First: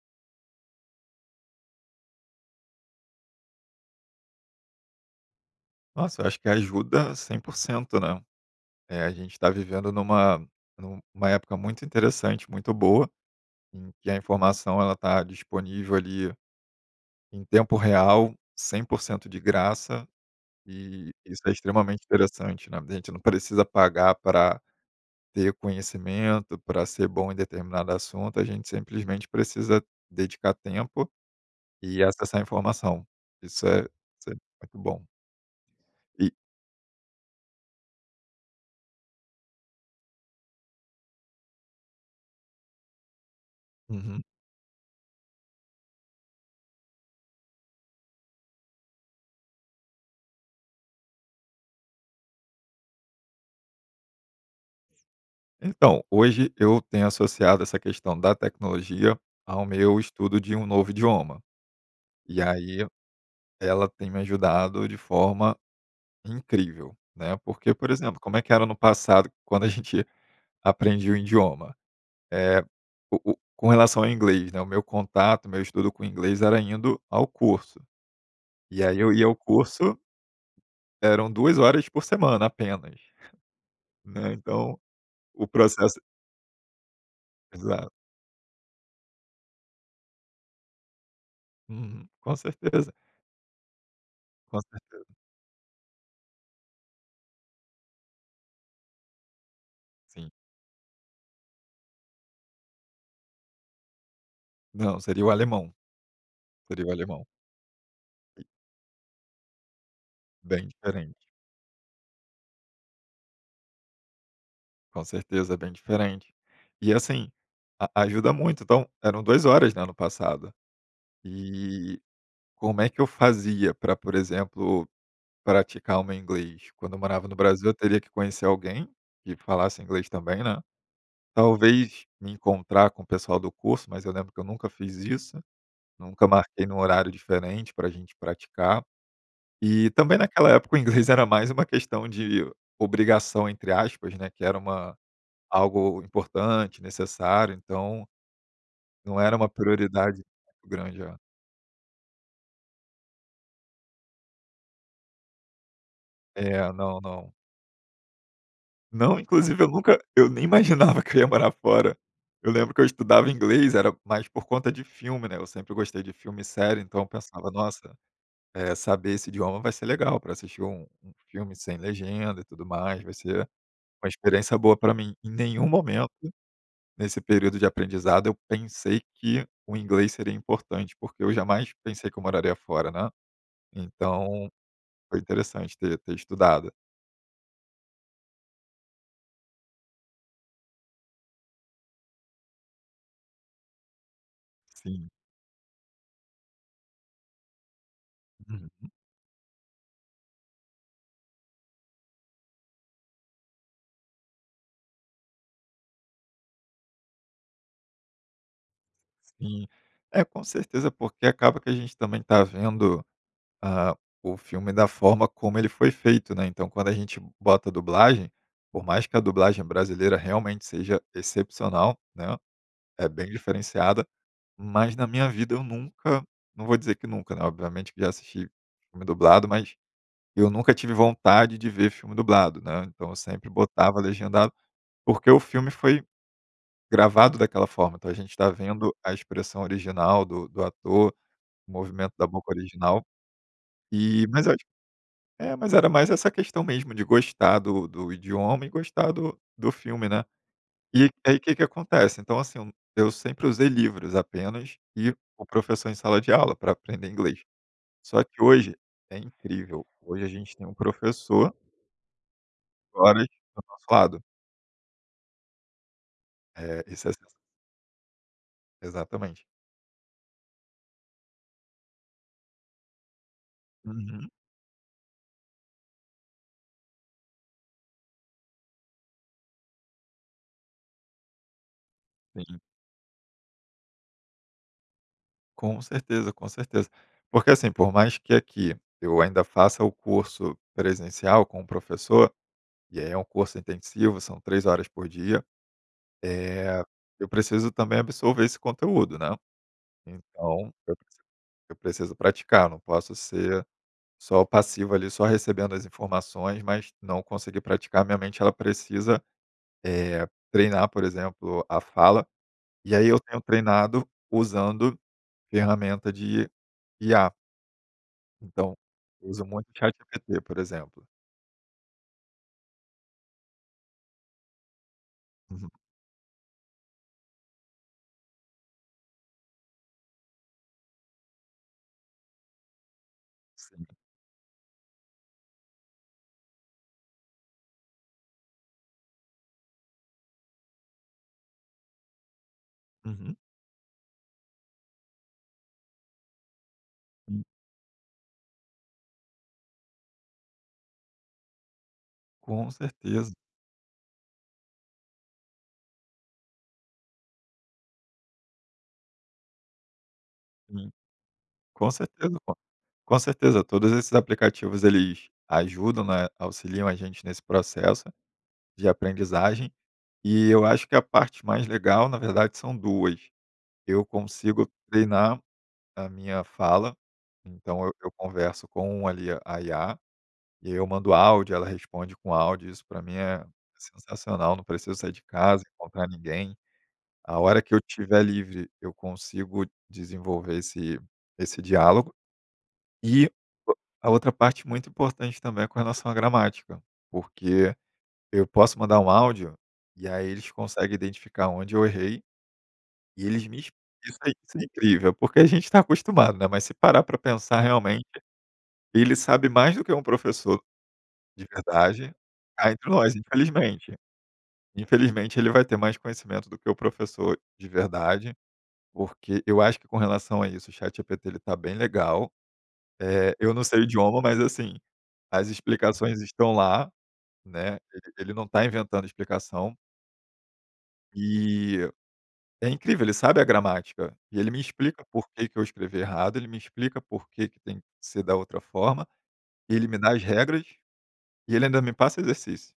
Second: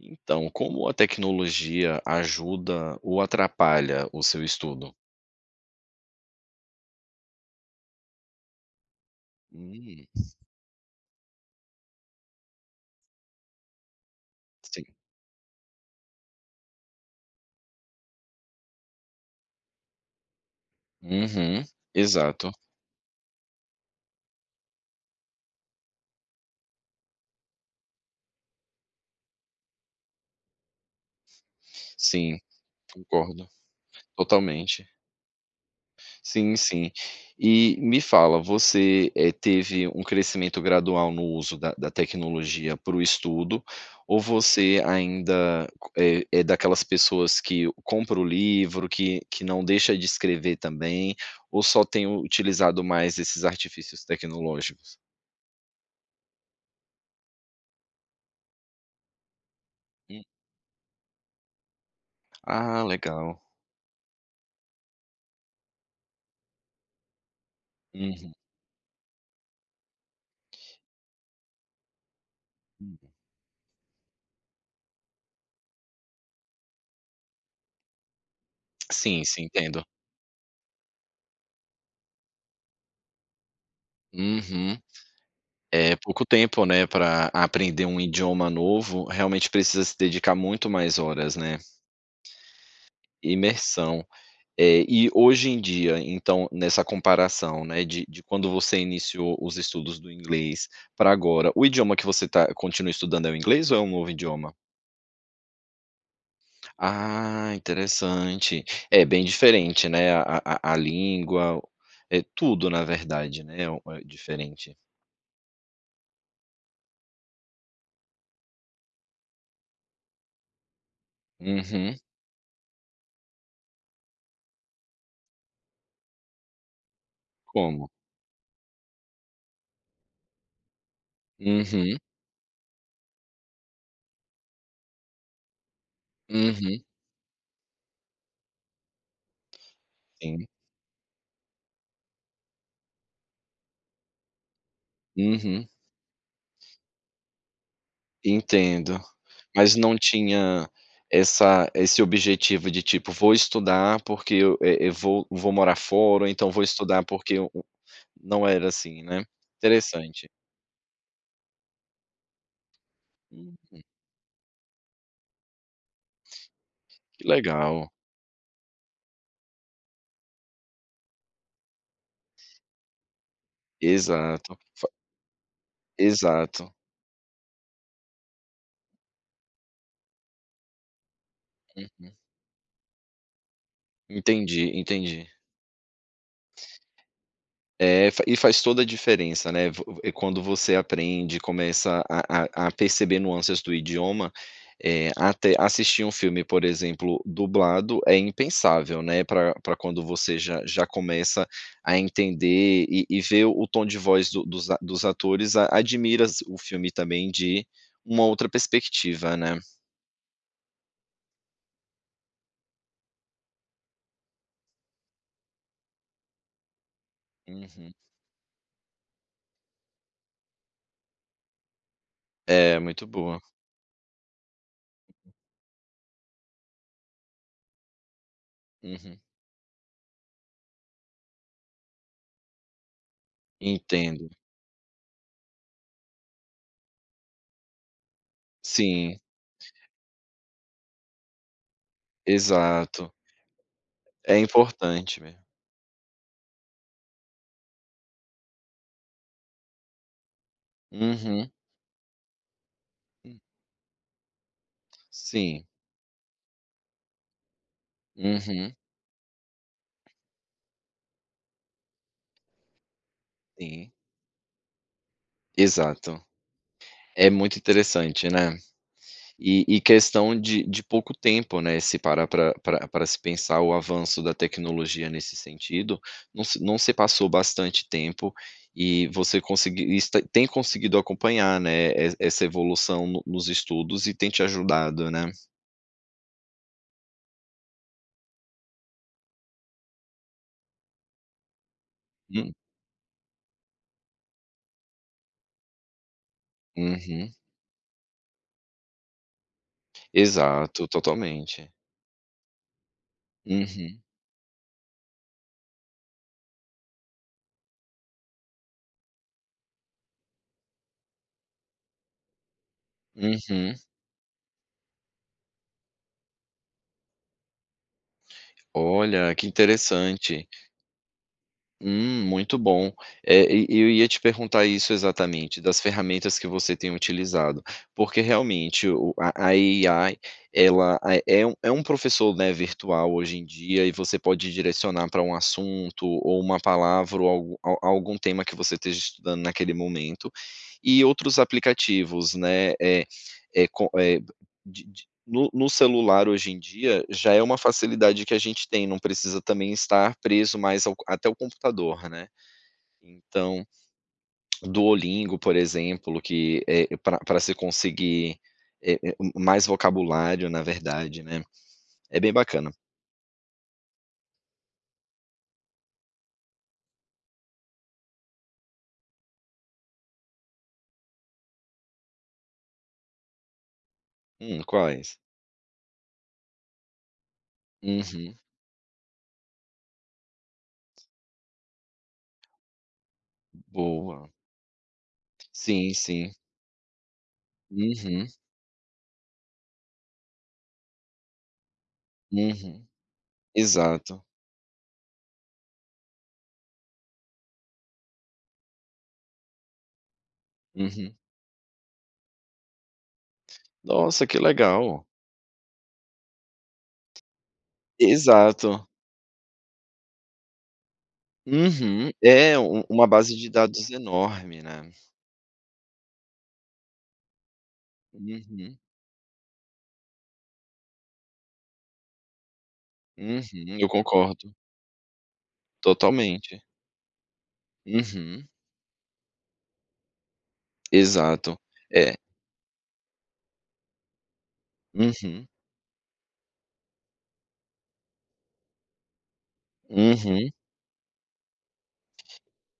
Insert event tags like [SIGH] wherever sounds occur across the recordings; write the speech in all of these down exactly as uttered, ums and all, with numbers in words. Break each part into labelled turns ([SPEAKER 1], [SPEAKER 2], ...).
[SPEAKER 1] Então, como a tecnologia ajuda ou atrapalha o seu estudo?
[SPEAKER 2] Nossa, eu acho que ajuda cem por cento, né. Eh, a gente tá vivendo
[SPEAKER 1] Isso.
[SPEAKER 2] numa numa época muito interessante, muito boa, em que a informação,
[SPEAKER 1] Sim.
[SPEAKER 2] ela está disponível, ali, em tempo real, cem por cento de graça, e isso é
[SPEAKER 1] Uhum.
[SPEAKER 2] extremamente
[SPEAKER 1] Exato.
[SPEAKER 2] interessante, né. A gente não precisa pagar pra ter conhecimento, pra ser bom em determinado assunto, a gente simplesmente precisa dedicar tempo, e
[SPEAKER 1] Sim,
[SPEAKER 2] acessar a informação.
[SPEAKER 1] concordo.
[SPEAKER 2] Isso é isso é muito
[SPEAKER 1] Totalmente.
[SPEAKER 2] bom. E
[SPEAKER 1] Sim, sim. E, me fala, você, eh, teve um crescimento gradual no uso da da tecnologia para o estudo, ou
[SPEAKER 2] Uhum.
[SPEAKER 1] você ainda c eh, é daquelas pessoas que compra o livro, que que não deixa de escrever também, ou só tem u utilizado mais esses artifícios tecnológicos?
[SPEAKER 2] Então, hoje eu tenho associado essa questão da tecnologia ao meu
[SPEAKER 1] Hum.
[SPEAKER 2] estudo de um novo idioma, e
[SPEAKER 1] Ah,
[SPEAKER 2] aí
[SPEAKER 1] legal.
[SPEAKER 2] ela tem me ajudado de forma incrível, né. Porque, por exemplo,
[SPEAKER 1] Uhum.
[SPEAKER 2] como é que era no passado, quando a gente aprendia o indioma. Eh,
[SPEAKER 1] Hum.
[SPEAKER 2] o o com relação ao inglês, né, o meu contato, o meu estudo com inglês, era indo ao curso. E aí eu
[SPEAKER 1] Sim,
[SPEAKER 2] ia ao
[SPEAKER 1] sim, entendo.
[SPEAKER 2] curso eram duas horas por semana, apenas. Né, então,
[SPEAKER 1] Uhum.
[SPEAKER 2] o
[SPEAKER 1] É,
[SPEAKER 2] processo
[SPEAKER 1] pouco tempo, né, pra aprender
[SPEAKER 2] Exato.
[SPEAKER 1] um idioma novo, realmente precisa se dedicar muito mais horas, né.
[SPEAKER 2] Uhum, com certeza.
[SPEAKER 1] Imersão.
[SPEAKER 2] Com
[SPEAKER 1] Eh, e
[SPEAKER 2] certeza.
[SPEAKER 1] hoje em dia, então, nessa comparação, né, de de quando você iniciou os estudos do
[SPEAKER 2] Sim.
[SPEAKER 1] inglês, pra agora, o idioma que você tá continua estudando é o inglês, ou é um novo idioma?
[SPEAKER 2] Não, seria o alemão. Seria o alemão.
[SPEAKER 1] Ah, interessante. É, bem diferente, né, a
[SPEAKER 2] Bem
[SPEAKER 1] a a
[SPEAKER 2] diferente.
[SPEAKER 1] língua o é, tudo na verdade, né, o eh, diferente.
[SPEAKER 2] Com certeza, é bem diferente. E assim, a ajuda muito, então eram duas horas, né, no passado.
[SPEAKER 1] Uhum.
[SPEAKER 2] E, como é que eu fazia pra, por exemplo, praticar o meu inglês, quando eu morava no Brasil, eu
[SPEAKER 1] Como?
[SPEAKER 2] teria que conhecer alguém que falasse inglês também, né.
[SPEAKER 1] Uhum.
[SPEAKER 2] Talvez me encontrar com o pessoal do curso, mas eu lembro que eu nunca fiz isso. Nunca marquei num
[SPEAKER 1] Uhum.
[SPEAKER 2] horário diferente, para a gente praticar. E, também
[SPEAKER 1] Sim.
[SPEAKER 2] naquela época, o [CHUCKLES] inglês era mais uma questão de "obrigação", entre aspas, né, que era uma
[SPEAKER 1] Uhum.
[SPEAKER 2] algo importante, necessário, então,
[SPEAKER 1] Entendo.
[SPEAKER 2] não era uma
[SPEAKER 1] Mas não
[SPEAKER 2] prioridade
[SPEAKER 1] tinha
[SPEAKER 2] muito grande. É.
[SPEAKER 1] essa esse objetivo, de tipo: "Vou estudar, porque eu, eh, eu vou vou morar fora", ou então: "Vou
[SPEAKER 2] É, não,
[SPEAKER 1] estudar,
[SPEAKER 2] não.
[SPEAKER 1] porque o o". Não era assim,
[SPEAKER 2] Não,
[SPEAKER 1] né.
[SPEAKER 2] inclusive eu nunca
[SPEAKER 1] Interessante.
[SPEAKER 2] eu nem [CHUCKLES] imaginava que eu ia morar fora. Eu lembro que eu estudava inglês,
[SPEAKER 1] Uhum.
[SPEAKER 2] era mais por conta de filme, né, eu sempre gostei de filme e série, então eu
[SPEAKER 1] Que
[SPEAKER 2] pensava:
[SPEAKER 1] legal.
[SPEAKER 2] "Nossa, eh, saber esse idioma vai ser legal, pra assistir um um filme sem legenda, e tudo mais. Vai ser uma
[SPEAKER 1] Exato,
[SPEAKER 2] experiência boa
[SPEAKER 1] f
[SPEAKER 2] pra mim". Em nenhum momento,
[SPEAKER 1] Exato.
[SPEAKER 2] nesse período de aprendizado, eu pensei que o inglês seria importante, porque eu jamais pensei
[SPEAKER 1] Uhum.
[SPEAKER 2] que eu moraria fora, né. Então,
[SPEAKER 1] Entendi,
[SPEAKER 2] foi
[SPEAKER 1] entendi.
[SPEAKER 2] interessante ter ter estudado.
[SPEAKER 1] É, fa e faz toda a diferença, né, v eh, quando você aprende, começa a a a perceber nuâncias do idioma, eh,
[SPEAKER 2] Sim.
[SPEAKER 1] até assistir um filme, por exemplo, dublado, é
[SPEAKER 2] Uhum.
[SPEAKER 1] impensável, né, pra pra quando você já já começa a entender, e e ver o tom de voz do dos a dos atores, a admiras o filme, também, de uma outra perspectiva, né.
[SPEAKER 2] Sim. É, com certeza, porque acaba que a gente também tá vendo, ah, o filme da forma como ele foi feito, né. Então, quando a gente bota a
[SPEAKER 1] Uhum.
[SPEAKER 2] dublagem, por mais que a dublagem brasileira realmente seja excepcional, né,
[SPEAKER 1] É, muito
[SPEAKER 2] é bem
[SPEAKER 1] boa.
[SPEAKER 2] diferenciada. Mas na minha vida eu nunca, não vou dizer que nunca, né, obviamente que já assisti filme
[SPEAKER 1] Uhum.
[SPEAKER 2] dublado, mas eu nunca tive vontade de ver filme dublado, né, então eu sempre botava
[SPEAKER 1] Entendo.
[SPEAKER 2] legendado, porque o filme foi gravado daquela forma, então a gente tá vendo a
[SPEAKER 1] Sim.
[SPEAKER 2] expressão original do do ator, o movimento da boca original.
[SPEAKER 1] Exato.
[SPEAKER 2] E,
[SPEAKER 1] É
[SPEAKER 2] mas eu acho
[SPEAKER 1] importante, né.
[SPEAKER 2] é, mas era mais essa questão mesmo, de gostar do do idioma e gostar do do filme, né. E, aí
[SPEAKER 1] Uhum.
[SPEAKER 2] que que acontece, então assim, eu eu
[SPEAKER 1] Hum.
[SPEAKER 2] sempre usei livros apenas, e o
[SPEAKER 1] Sim.
[SPEAKER 2] professor em sala de aula, pra aprender inglês. Só que
[SPEAKER 1] Uhum.
[SPEAKER 2] hoje, é incrível, hoje a gente tem um professor [UNINTELLIGIBLE] tá do nosso
[SPEAKER 1] Sim.
[SPEAKER 2] lado.
[SPEAKER 1] Exato.
[SPEAKER 2] É, isso é s
[SPEAKER 1] É muito interessante, né.
[SPEAKER 2] Exatamente.
[SPEAKER 1] E e questão de de pouco tempo, né, se parar pra pra pra se pensar, o avanço
[SPEAKER 2] Uhum.
[SPEAKER 1] da tecnologia nesse sentido não se não se passou bastante tempo, e você conseguir isso tá tem conseguido acompanhar, né, es essa
[SPEAKER 2] Sim.
[SPEAKER 1] evolução no nos estudos e tem te ajudado, né.
[SPEAKER 2] Com certeza, com certeza. Porque assim, por mais que aqui eu ainda faça o curso presencial com um professor.
[SPEAKER 1] Hum.
[SPEAKER 2] E aí, é um curso intensivo, são três horas por dia, eh, eu
[SPEAKER 1] Uhum.
[SPEAKER 2] preciso também absorver esse conteúdo, né. Então
[SPEAKER 1] Exato,
[SPEAKER 2] eu preciso
[SPEAKER 1] totalmente.
[SPEAKER 2] eu preciso praticar, não posso ser
[SPEAKER 1] Uhum.
[SPEAKER 2] só passivo, ali, só recebendo as informações, mas não conseguir praticar, minha mente, ela precisa, eh, treinar, por exemplo, a fala, e aí eu tenho
[SPEAKER 1] Uhum.
[SPEAKER 2] treinado usando ferramenta de I-A. Então, eu
[SPEAKER 1] Olha,
[SPEAKER 2] uso
[SPEAKER 1] que
[SPEAKER 2] muito chat-G-P-T,
[SPEAKER 1] interessante.
[SPEAKER 2] por exemplo.
[SPEAKER 1] Hum, muito bom. É, e eu ia te perguntar isso, exatamente,
[SPEAKER 2] Uhum.
[SPEAKER 1] das ferramentas que você tem utilizado, porque realmente, o a a I-A ela, ah, é um é um professor, né, virtual hoje em dia,
[SPEAKER 2] Sim.
[SPEAKER 1] e você pode direcionar para um assunto, ou uma palavra, ou algu a algum tema que você esteja estudando naquele momento, e outros aplicativos, né. Eh,
[SPEAKER 2] Uhum.
[SPEAKER 1] é co eh, de de no no celular, hoje em dia, já é
[SPEAKER 2] Hum.
[SPEAKER 1] uma facilidade que a gente tem, não precisa também estar preso mais ao co até o computador, né.
[SPEAKER 2] Com certeza.
[SPEAKER 1] Então, Duolingo, por exemplo, que, eh, para para se conseguir é é m mais vocabulário, na
[SPEAKER 2] Hum.
[SPEAKER 1] verdade, né.
[SPEAKER 2] Com
[SPEAKER 1] É bem
[SPEAKER 2] certeza, pô.
[SPEAKER 1] bacana.
[SPEAKER 2] Com certeza, todos esses aplicativos, eles ajudam, né, auxiliam a gente nesse processo de aprendizagem, e eu acho que a parte mais legal, na verdade, são duas. Eu
[SPEAKER 1] Hum,
[SPEAKER 2] consigo
[SPEAKER 1] quais?
[SPEAKER 2] treinar a minha fala, então eu eu
[SPEAKER 1] Uhum.
[SPEAKER 2] converso com, ali, a I-A. E eu mando áudio, ela responde com áudio, isso pra mim é
[SPEAKER 1] Boa.
[SPEAKER 2] sensacional, não preciso sair de casa,
[SPEAKER 1] Sim,
[SPEAKER 2] encontrar
[SPEAKER 1] sim.
[SPEAKER 2] ninguém. A hora que eu tiver
[SPEAKER 1] Uhum.
[SPEAKER 2] livre, eu consigo desenvolver esse esse diálogo.
[SPEAKER 1] Uhum.
[SPEAKER 2] E, a
[SPEAKER 1] Exato.
[SPEAKER 2] outra parte muito importante também, é com relação à gramática, porque eu posso mandar um áudio, e aí eles conseguem
[SPEAKER 1] Uhum.
[SPEAKER 2] identificar onde eu errei, e eles me ex isso
[SPEAKER 1] Nossa,
[SPEAKER 2] é
[SPEAKER 1] que
[SPEAKER 2] isso é
[SPEAKER 1] legal.
[SPEAKER 2] incrível, porque a gente tá acostumado, né, mas se parar pra pensar, realmente,
[SPEAKER 1] Exato.
[SPEAKER 2] ele sabe mais do que um professor de
[SPEAKER 1] Uhum.
[SPEAKER 2] verdade,
[SPEAKER 1] É,
[SPEAKER 2] cá
[SPEAKER 1] u
[SPEAKER 2] entre
[SPEAKER 1] uma
[SPEAKER 2] nós,
[SPEAKER 1] base de dados
[SPEAKER 2] infelizmente.
[SPEAKER 1] enorme, né.
[SPEAKER 2] Infelizmente ele vai ter mais conhecimento do que o professor de verdade,
[SPEAKER 1] Uhum.
[SPEAKER 2] porque, eu acho que com relação a isso, o chat G-P-T, ele está bem legal. Eh, eu não
[SPEAKER 1] Uhum,
[SPEAKER 2] sei o
[SPEAKER 1] eu
[SPEAKER 2] idioma, mas
[SPEAKER 1] concordo.
[SPEAKER 2] assim, as explicações estão
[SPEAKER 1] Totalmente.
[SPEAKER 2] lá, né, ele ele
[SPEAKER 1] Uhum.
[SPEAKER 2] não tá inventando explicação.
[SPEAKER 1] Exato,
[SPEAKER 2] E
[SPEAKER 1] é.
[SPEAKER 2] é incrível, ele sabe a gramática, e ele me explica por
[SPEAKER 1] Uhum.
[SPEAKER 2] que que eu escrevi errado, ele me explica por que que tem que ser da outra forma, ele me dá as
[SPEAKER 1] Uhum.
[SPEAKER 2] regras, e ele ainda me passa o exercício,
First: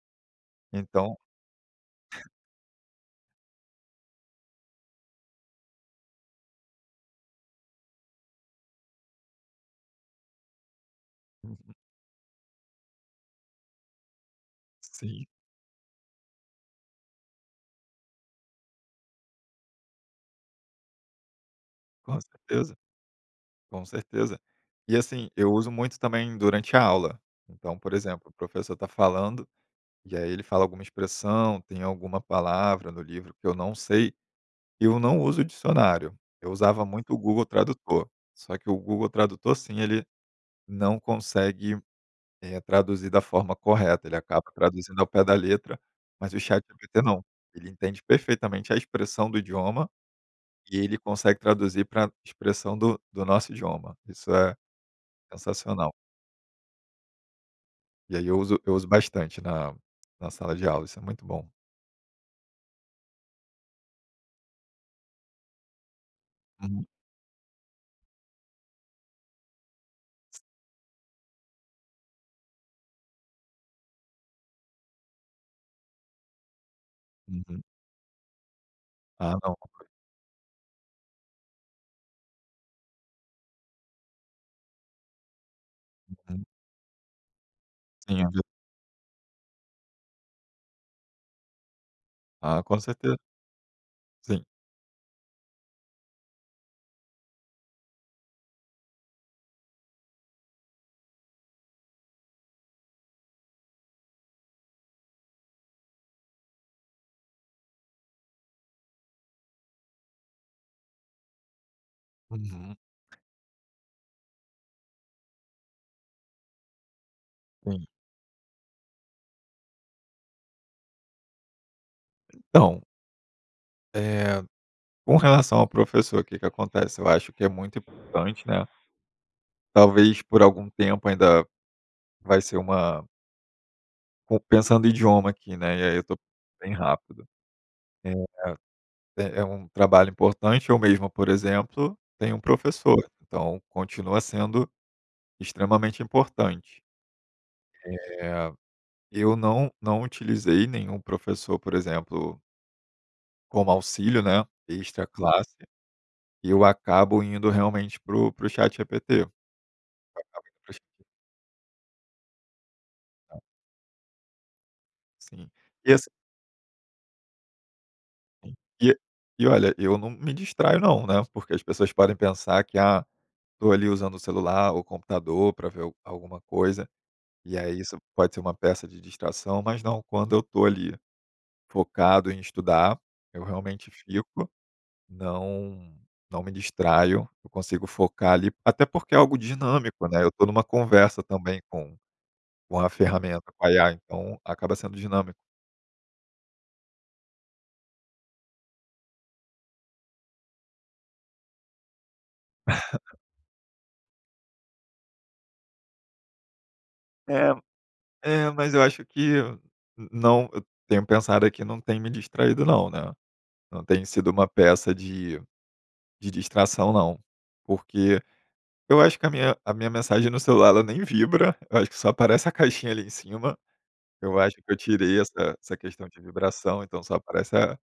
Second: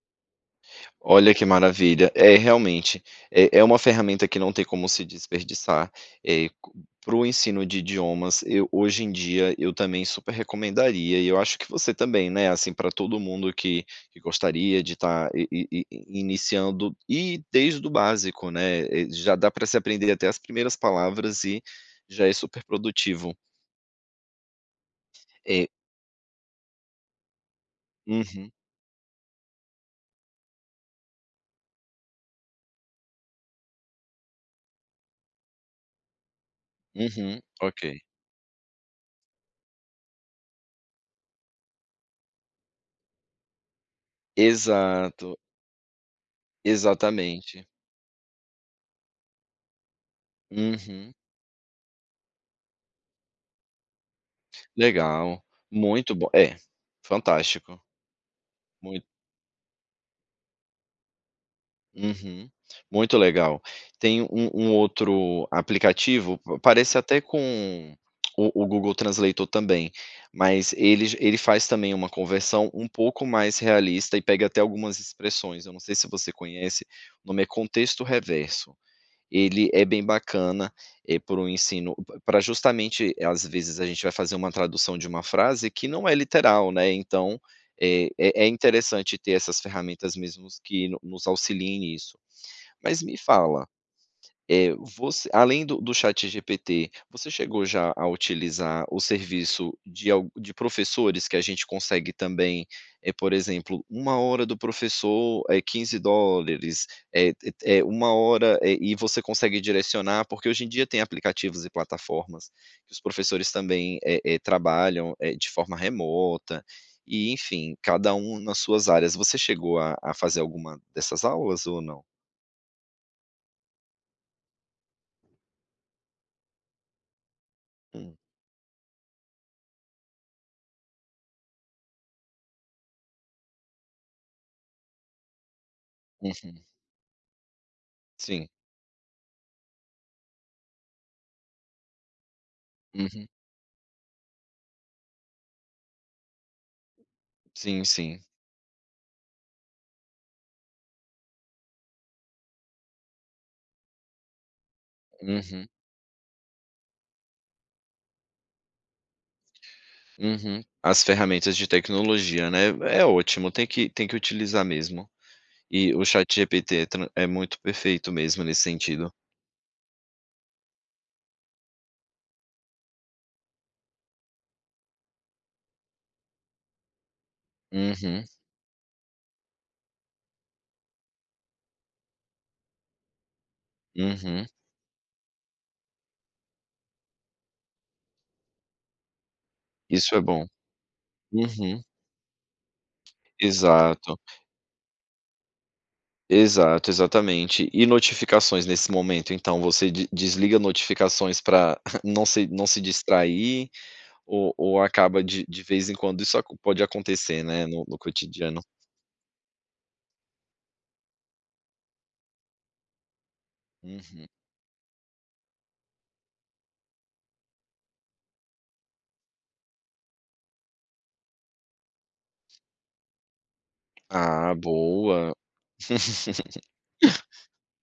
[SPEAKER 2] então
[SPEAKER 1] Olha que maravilha. É, realmente, é é uma ferramenta que não tem como se desperdiçar, eh, c para o ensino de idiomas, eu, hoje em dia, eu também super recomendaria, e eu acho que
[SPEAKER 2] Uhum.
[SPEAKER 1] você também, né, assim, pra todo mundo que que gostaria de
[SPEAKER 2] Sim.
[SPEAKER 1] estar i i i iniciando, e desde o básico, né, eh, já dá para se aprender até as primeiras palavras e
[SPEAKER 2] Com
[SPEAKER 1] já é super
[SPEAKER 2] certeza.
[SPEAKER 1] produtivo.
[SPEAKER 2] Com certeza. E assim, eu
[SPEAKER 1] É.
[SPEAKER 2] uso muito, também, durante a aula. Então, por exemplo, o
[SPEAKER 1] Uhum.
[SPEAKER 2] professor tá falando, e aí ele fala alguma expressão, tem alguma palavra no livro, que eu não sei, eu não uso o dicionário. Eu usava muito o
[SPEAKER 1] Uhum,
[SPEAKER 2] Google
[SPEAKER 1] ok.
[SPEAKER 2] Tradutor, só que o Google Tradutor, sim, ele não consegue, eh, traduzir da forma correta, ele acaba traduzindo ao pé da
[SPEAKER 1] Exato.
[SPEAKER 2] letra, mas o Chat GPT não,
[SPEAKER 1] Exatamente.
[SPEAKER 2] ele entende perfeitamente a expressão do idioma, e ele
[SPEAKER 1] Uhum.
[SPEAKER 2] consegue traduzir para expressão do do nosso idioma. Isso é
[SPEAKER 1] Legal.
[SPEAKER 2] sensacional.
[SPEAKER 1] Muito bom é, fantástico.
[SPEAKER 2] E aí eu uso eu uso
[SPEAKER 1] Muito.
[SPEAKER 2] bastante na na sala de aula, isso é muito bom.
[SPEAKER 1] Uhum, muito legal, tem um um outro aplicativo pa
[SPEAKER 2] Hum.
[SPEAKER 1] parece até com o o Google translator também, mas ele ele faz também uma conversão um pouco mais realista e pega até algumas expressões, eu não sei se você conhece, o nome é
[SPEAKER 2] Uhum.
[SPEAKER 1] "Contexto Reverso".
[SPEAKER 2] Ah, não,
[SPEAKER 1] Ele
[SPEAKER 2] não.
[SPEAKER 1] é bem bacana, é para o ensino para justamente, às vezes a gente vai fazer uma tradução de uma frase que não é
[SPEAKER 2] Uhum.
[SPEAKER 1] literal, né, então é
[SPEAKER 2] Tem a ver.
[SPEAKER 1] é é interessante ter essas ferramentas, mesmos que nos auxiliem nisso,
[SPEAKER 2] Ah, com
[SPEAKER 1] mas
[SPEAKER 2] certeza.
[SPEAKER 1] me fala,
[SPEAKER 2] Sim.
[SPEAKER 1] eh, você além do do chat G-P-T, você chegou já a utilizar o serviço de alg de professores que a gente consegue também, eh, por exemplo, uma hora do professor é quinze dólares, eh, te é uma hora, eh, e você consegue direcionar, porque hoje em dia tem aplicativos e plataformas
[SPEAKER 2] Uhum.
[SPEAKER 1] que os professores também, eh eh, trabalham, eh, de forma remota e, enfim,
[SPEAKER 2] Sim.
[SPEAKER 1] cada um nas suas áreas. Você chegou a a fazer alguma dessas aulas ou não?
[SPEAKER 2] Então eh, com relação ao professor que que acontece? Eu acho que é muito
[SPEAKER 1] Hum.
[SPEAKER 2] importante, né, talvez por algum tempo ainda, vai ser uma com pensando idioma aqui, né, e aí eu tô com
[SPEAKER 1] Uhum.
[SPEAKER 2] bem rápido. Eh,
[SPEAKER 1] Sim.
[SPEAKER 2] é é um trabalho importante, eu mesmo, por exemplo, tenho um professor,
[SPEAKER 1] Uhum.
[SPEAKER 2] então continua sendo extremamente importante.
[SPEAKER 1] Sim, sim.
[SPEAKER 2] Eh, eu não não utilizei nenhum professor, por exemplo como auxílio, né, extra classe
[SPEAKER 1] Uhum.
[SPEAKER 2] e eu acabo indo realmente para o para o ChatGPT. Acabo indo
[SPEAKER 1] Uhum,
[SPEAKER 2] pra o
[SPEAKER 1] as
[SPEAKER 2] Chat.
[SPEAKER 1] ferramentas de tecnologia, né. É
[SPEAKER 2] [UNINTELLIGIBLE]
[SPEAKER 1] ótimo, tem que tem que utilizar mesmo
[SPEAKER 2] Sim, e
[SPEAKER 1] e o
[SPEAKER 2] esse
[SPEAKER 1] ChatGPT é tran é muito perfeito mesmo,
[SPEAKER 2] Sim.
[SPEAKER 1] nesse
[SPEAKER 2] E
[SPEAKER 1] sentido.
[SPEAKER 2] e olha, eu não me distraio não, né, porque as pessoas podem pensar que: "Ah, tô ali usando o celular ou computador pra ver al alguma coisa, e aí isso
[SPEAKER 1] Uhum.
[SPEAKER 2] pode ser uma peça de distração", mas não, quando eu tô ali, focado em estudar, eu realmente
[SPEAKER 1] Uhum.
[SPEAKER 2] fico, não não me distraio, eu consigo focar ali, até porque é algo dinâmico,
[SPEAKER 1] Isso é
[SPEAKER 2] né, eu
[SPEAKER 1] bom.
[SPEAKER 2] tô numa conversa também
[SPEAKER 1] Uhum.
[SPEAKER 2] com com a ferramenta, com a IA
[SPEAKER 1] Exato.
[SPEAKER 2] então acaba sendo dinâmico.
[SPEAKER 1] Exato, exatamente. E notificações nesse momento, então você de desliga notificações pra [CHUCKLES] não se não se
[SPEAKER 2] [LAUGHS]
[SPEAKER 1] distrair ou ou acaba de de vez em quando isso acon pode acontecer,
[SPEAKER 2] É,
[SPEAKER 1] né, no no
[SPEAKER 2] é,
[SPEAKER 1] cotidiano?
[SPEAKER 2] mas eu acho que não eu tenho pensado aqui, não tem me distraído não, né, não tem
[SPEAKER 1] Uhum.
[SPEAKER 2] sido uma peça de de distração, não. Porque eu acho que a minha a minha mensagem no celular, ela nem vibra, eu acho que só aparece a caixinha ali em cima, eu
[SPEAKER 1] Ah,
[SPEAKER 2] acho que eu tirei
[SPEAKER 1] boa.
[SPEAKER 2] essa essa questão de vibração, então só
[SPEAKER 1] [LAUGHS]
[SPEAKER 2] aparece a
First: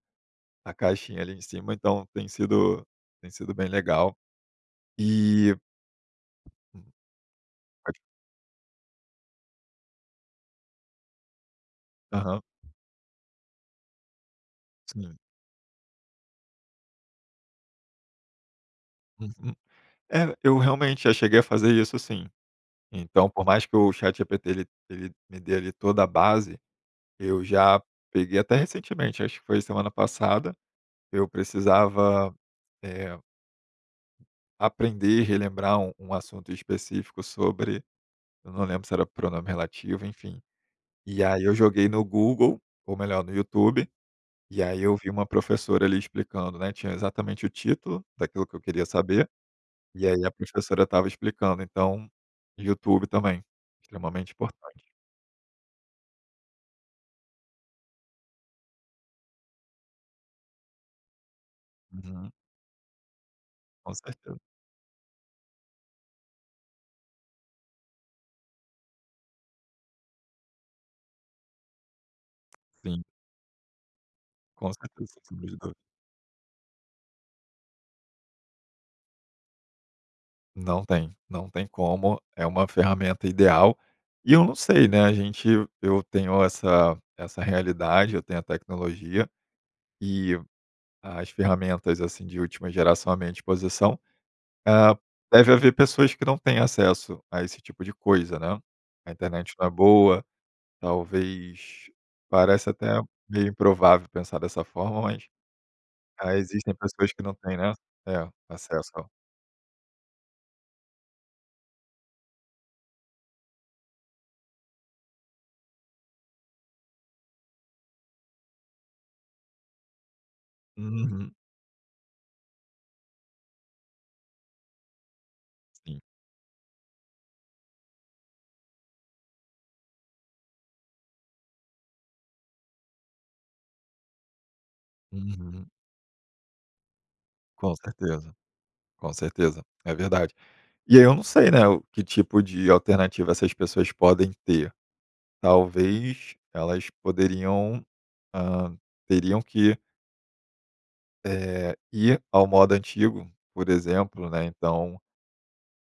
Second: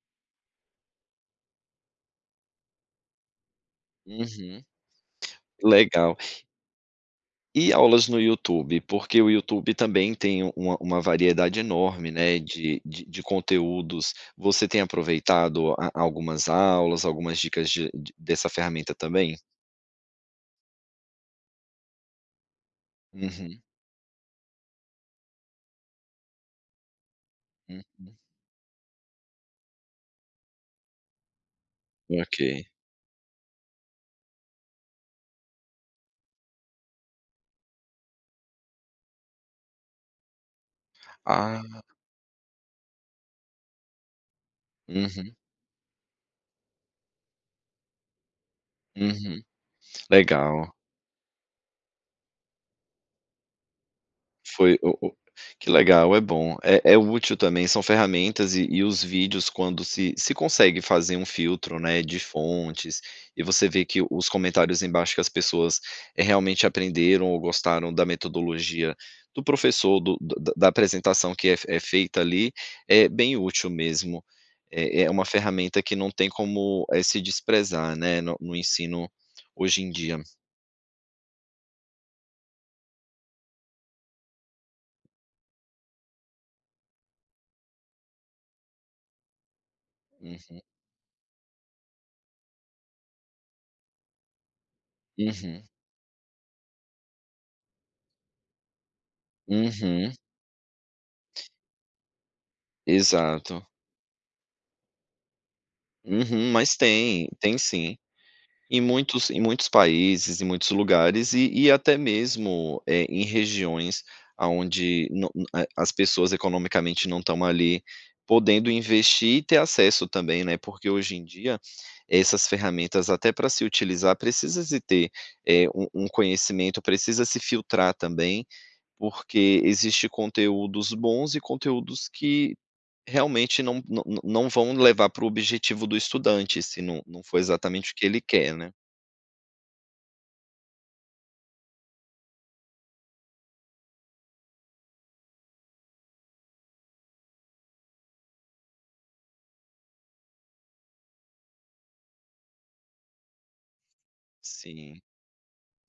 [SPEAKER 2] a caixinha ali em cima, então tem sido tem sido bem legal,
[SPEAKER 1] Uhum,
[SPEAKER 2] e
[SPEAKER 1] legal. E
[SPEAKER 2] [UNINTELLIGIBLE]
[SPEAKER 1] aulas no YouTube, porque o YouTube também tem uma uma variedade enorme, né,
[SPEAKER 2] Aham.
[SPEAKER 1] de de de conteúdos, você tem
[SPEAKER 2] Sim.
[SPEAKER 1] aproveitado a a algumas aulas, algumas dicas de de dessa ferramenta também?
[SPEAKER 2] Uhum. É, eu realmente já cheguei a fazer isso sim, então, por
[SPEAKER 1] Uhum.
[SPEAKER 2] mais que o chat G-P-T ele ele me dê ali toda a base, eu já
[SPEAKER 1] Uhum.
[SPEAKER 2] peguei até recentemente, acho que foi semana passada, eu precisava
[SPEAKER 1] Ok.
[SPEAKER 2] eh aprender e relembrar um um assunto específico sobre, eu não lembro se era pronome relativo, enfim, e aí eu
[SPEAKER 1] Ah.
[SPEAKER 2] joguei no Google, ou melhor no YouTube, e aí eu vi uma
[SPEAKER 1] Uhum.
[SPEAKER 2] professora ali explicando, né, tinha exatamente o título daquilo que eu queria saber,
[SPEAKER 1] Uhum,
[SPEAKER 2] e aí a
[SPEAKER 1] legal.
[SPEAKER 2] professora estava explicando, então YouTube também, extremamente
[SPEAKER 1] Foi
[SPEAKER 2] importante.
[SPEAKER 1] o o que legal, é bom, é é útil também. São ferramentas e e os vídeos quando se se consegue fazer um filtro, né, de
[SPEAKER 2] Uhum.
[SPEAKER 1] fontes e você vê
[SPEAKER 2] Com
[SPEAKER 1] que os
[SPEAKER 2] certe
[SPEAKER 1] comentários embaixo que as pessoas, eh, realmente aprenderam ou gostaram da metodologia do professor, do do da da apresentação que é é feita ali
[SPEAKER 2] Sim.
[SPEAKER 1] é bem útil mesmo.
[SPEAKER 2] Com
[SPEAKER 1] É é
[SPEAKER 2] certeza,
[SPEAKER 1] uma
[SPEAKER 2] sem sombra de du
[SPEAKER 1] ferramenta que não tem como, eh, se desprezar, né, no no ensino hoje em dia.
[SPEAKER 2] Não tem, não tem como, é uma ferramenta ideal, e eu não sei, né, a gente eu tenho essa essa realidade, eu tenho a tecnologia e
[SPEAKER 1] Uhum.
[SPEAKER 2] as ferramentas, assim, de última geração a minha disposição. Ah, deve
[SPEAKER 1] Uhum.
[SPEAKER 2] haver pessoas que não têm acesso a esse tipo de coisa, né, a internet não é
[SPEAKER 1] Uhum.
[SPEAKER 2] boa, talvez, parece até meio
[SPEAKER 1] Exato.
[SPEAKER 2] improvável pensar dessa forma, mas, ah,
[SPEAKER 1] Uhum,
[SPEAKER 2] existem
[SPEAKER 1] mas
[SPEAKER 2] pessoas que
[SPEAKER 1] tem,
[SPEAKER 2] não têm,
[SPEAKER 1] tem
[SPEAKER 2] né,
[SPEAKER 1] sim.
[SPEAKER 2] é
[SPEAKER 1] Em
[SPEAKER 2] acesso.
[SPEAKER 1] muitos em muitos países, em muitos lugares e e até mesmo, eh, em regiões aonde no na eh, as pessoas economicamente não estão ali podendo investir e ter acesso também, né. Porque hoje em
[SPEAKER 2] Uhum.
[SPEAKER 1] dia essas ferramentas, até pra se utilizar, precisa se ter, eh, um
[SPEAKER 2] Sim.
[SPEAKER 1] um conhecimento, precisa se filtrar também, porque existe conteúdos bons e conteúdos que realmente não não não não vão levar para o
[SPEAKER 2] Uhum.
[SPEAKER 1] objetivo do estudante, se não não for
[SPEAKER 2] Com
[SPEAKER 1] exatamente o que ele
[SPEAKER 2] certeza,
[SPEAKER 1] quer, né.
[SPEAKER 2] com certeza, é verdade. E aí eu não sei, né, o que tipo de alternativa essas pessoas podem ter, talvez elas poderiam, hã, teriam que Eh, e ao modo antigo, por exemplo, né, então
[SPEAKER 1] Sim.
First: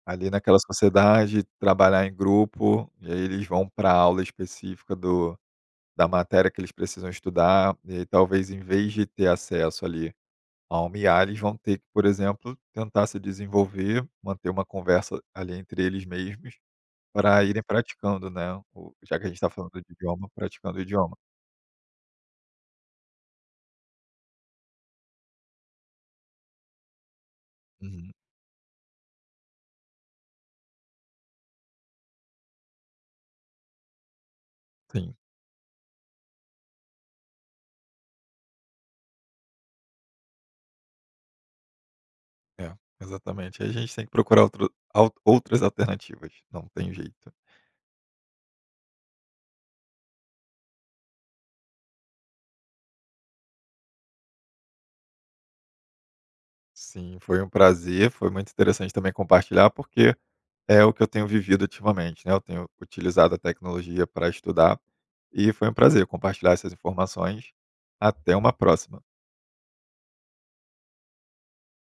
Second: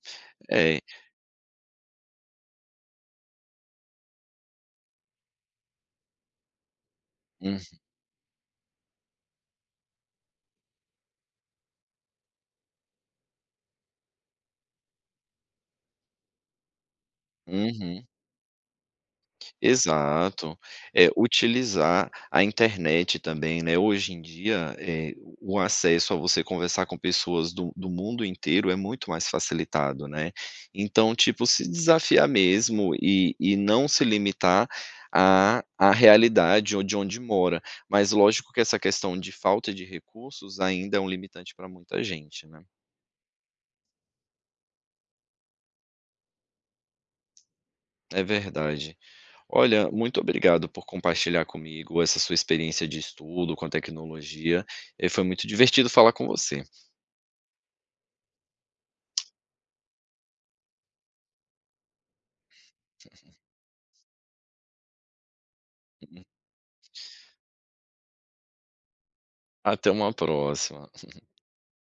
[SPEAKER 2] ali naquela
[SPEAKER 1] É.
[SPEAKER 2] sociedade, trabalhar em grupo, eles vão pra aula específica do da matéria que eles precisam
[SPEAKER 1] Uhum.
[SPEAKER 2] estudar e talvez, em vez de ter acesso ali a uma IA, eles vão ter que, por exemplo, tentar se desenvolver, manter uma conversa ali entre eles mesmos, para irem
[SPEAKER 1] Uhum.
[SPEAKER 2] praticando, né, o já que a gente tá falando de idioma,
[SPEAKER 1] Exato.
[SPEAKER 2] praticando o
[SPEAKER 1] É,
[SPEAKER 2] idioma.
[SPEAKER 1] utilizar a internet também, né, hoje em dia, eh, o acesso a você conversar com pessoas do do
[SPEAKER 2] Uhum.
[SPEAKER 1] mundo inteiro é muito mais facilitado, né, então, tipo, se desafiar mesmo e e não se limitar
[SPEAKER 2] Sim.
[SPEAKER 1] à à realidade onde onde mora. Mas lógico que essa questão de "Falta de recursos" ainda é um limitante para muita gente, né.
[SPEAKER 2] É, exatamente, a gente tem que procurar outro al outras alternativas, não tem jeito.
[SPEAKER 1] É verdade. Olha, muito obrigado por compartilhar comigo essa sua experiência de estudo com a tecnologia. Eh, foi muito divertido falar com você.
[SPEAKER 2] Sim, foi um prazer, foi muito interessante também compartilhar porque, é o que eu tenho vivido ultimamente, né, eu tenho
[SPEAKER 1] [CHUCKLES]
[SPEAKER 2] utilizado a tecnologia pra estudar e foi um prazer
[SPEAKER 1] Uhum.
[SPEAKER 2] compartilhar essas informações. Até uma próxima.
[SPEAKER 1] Até uma próxima. [CHUCKLES]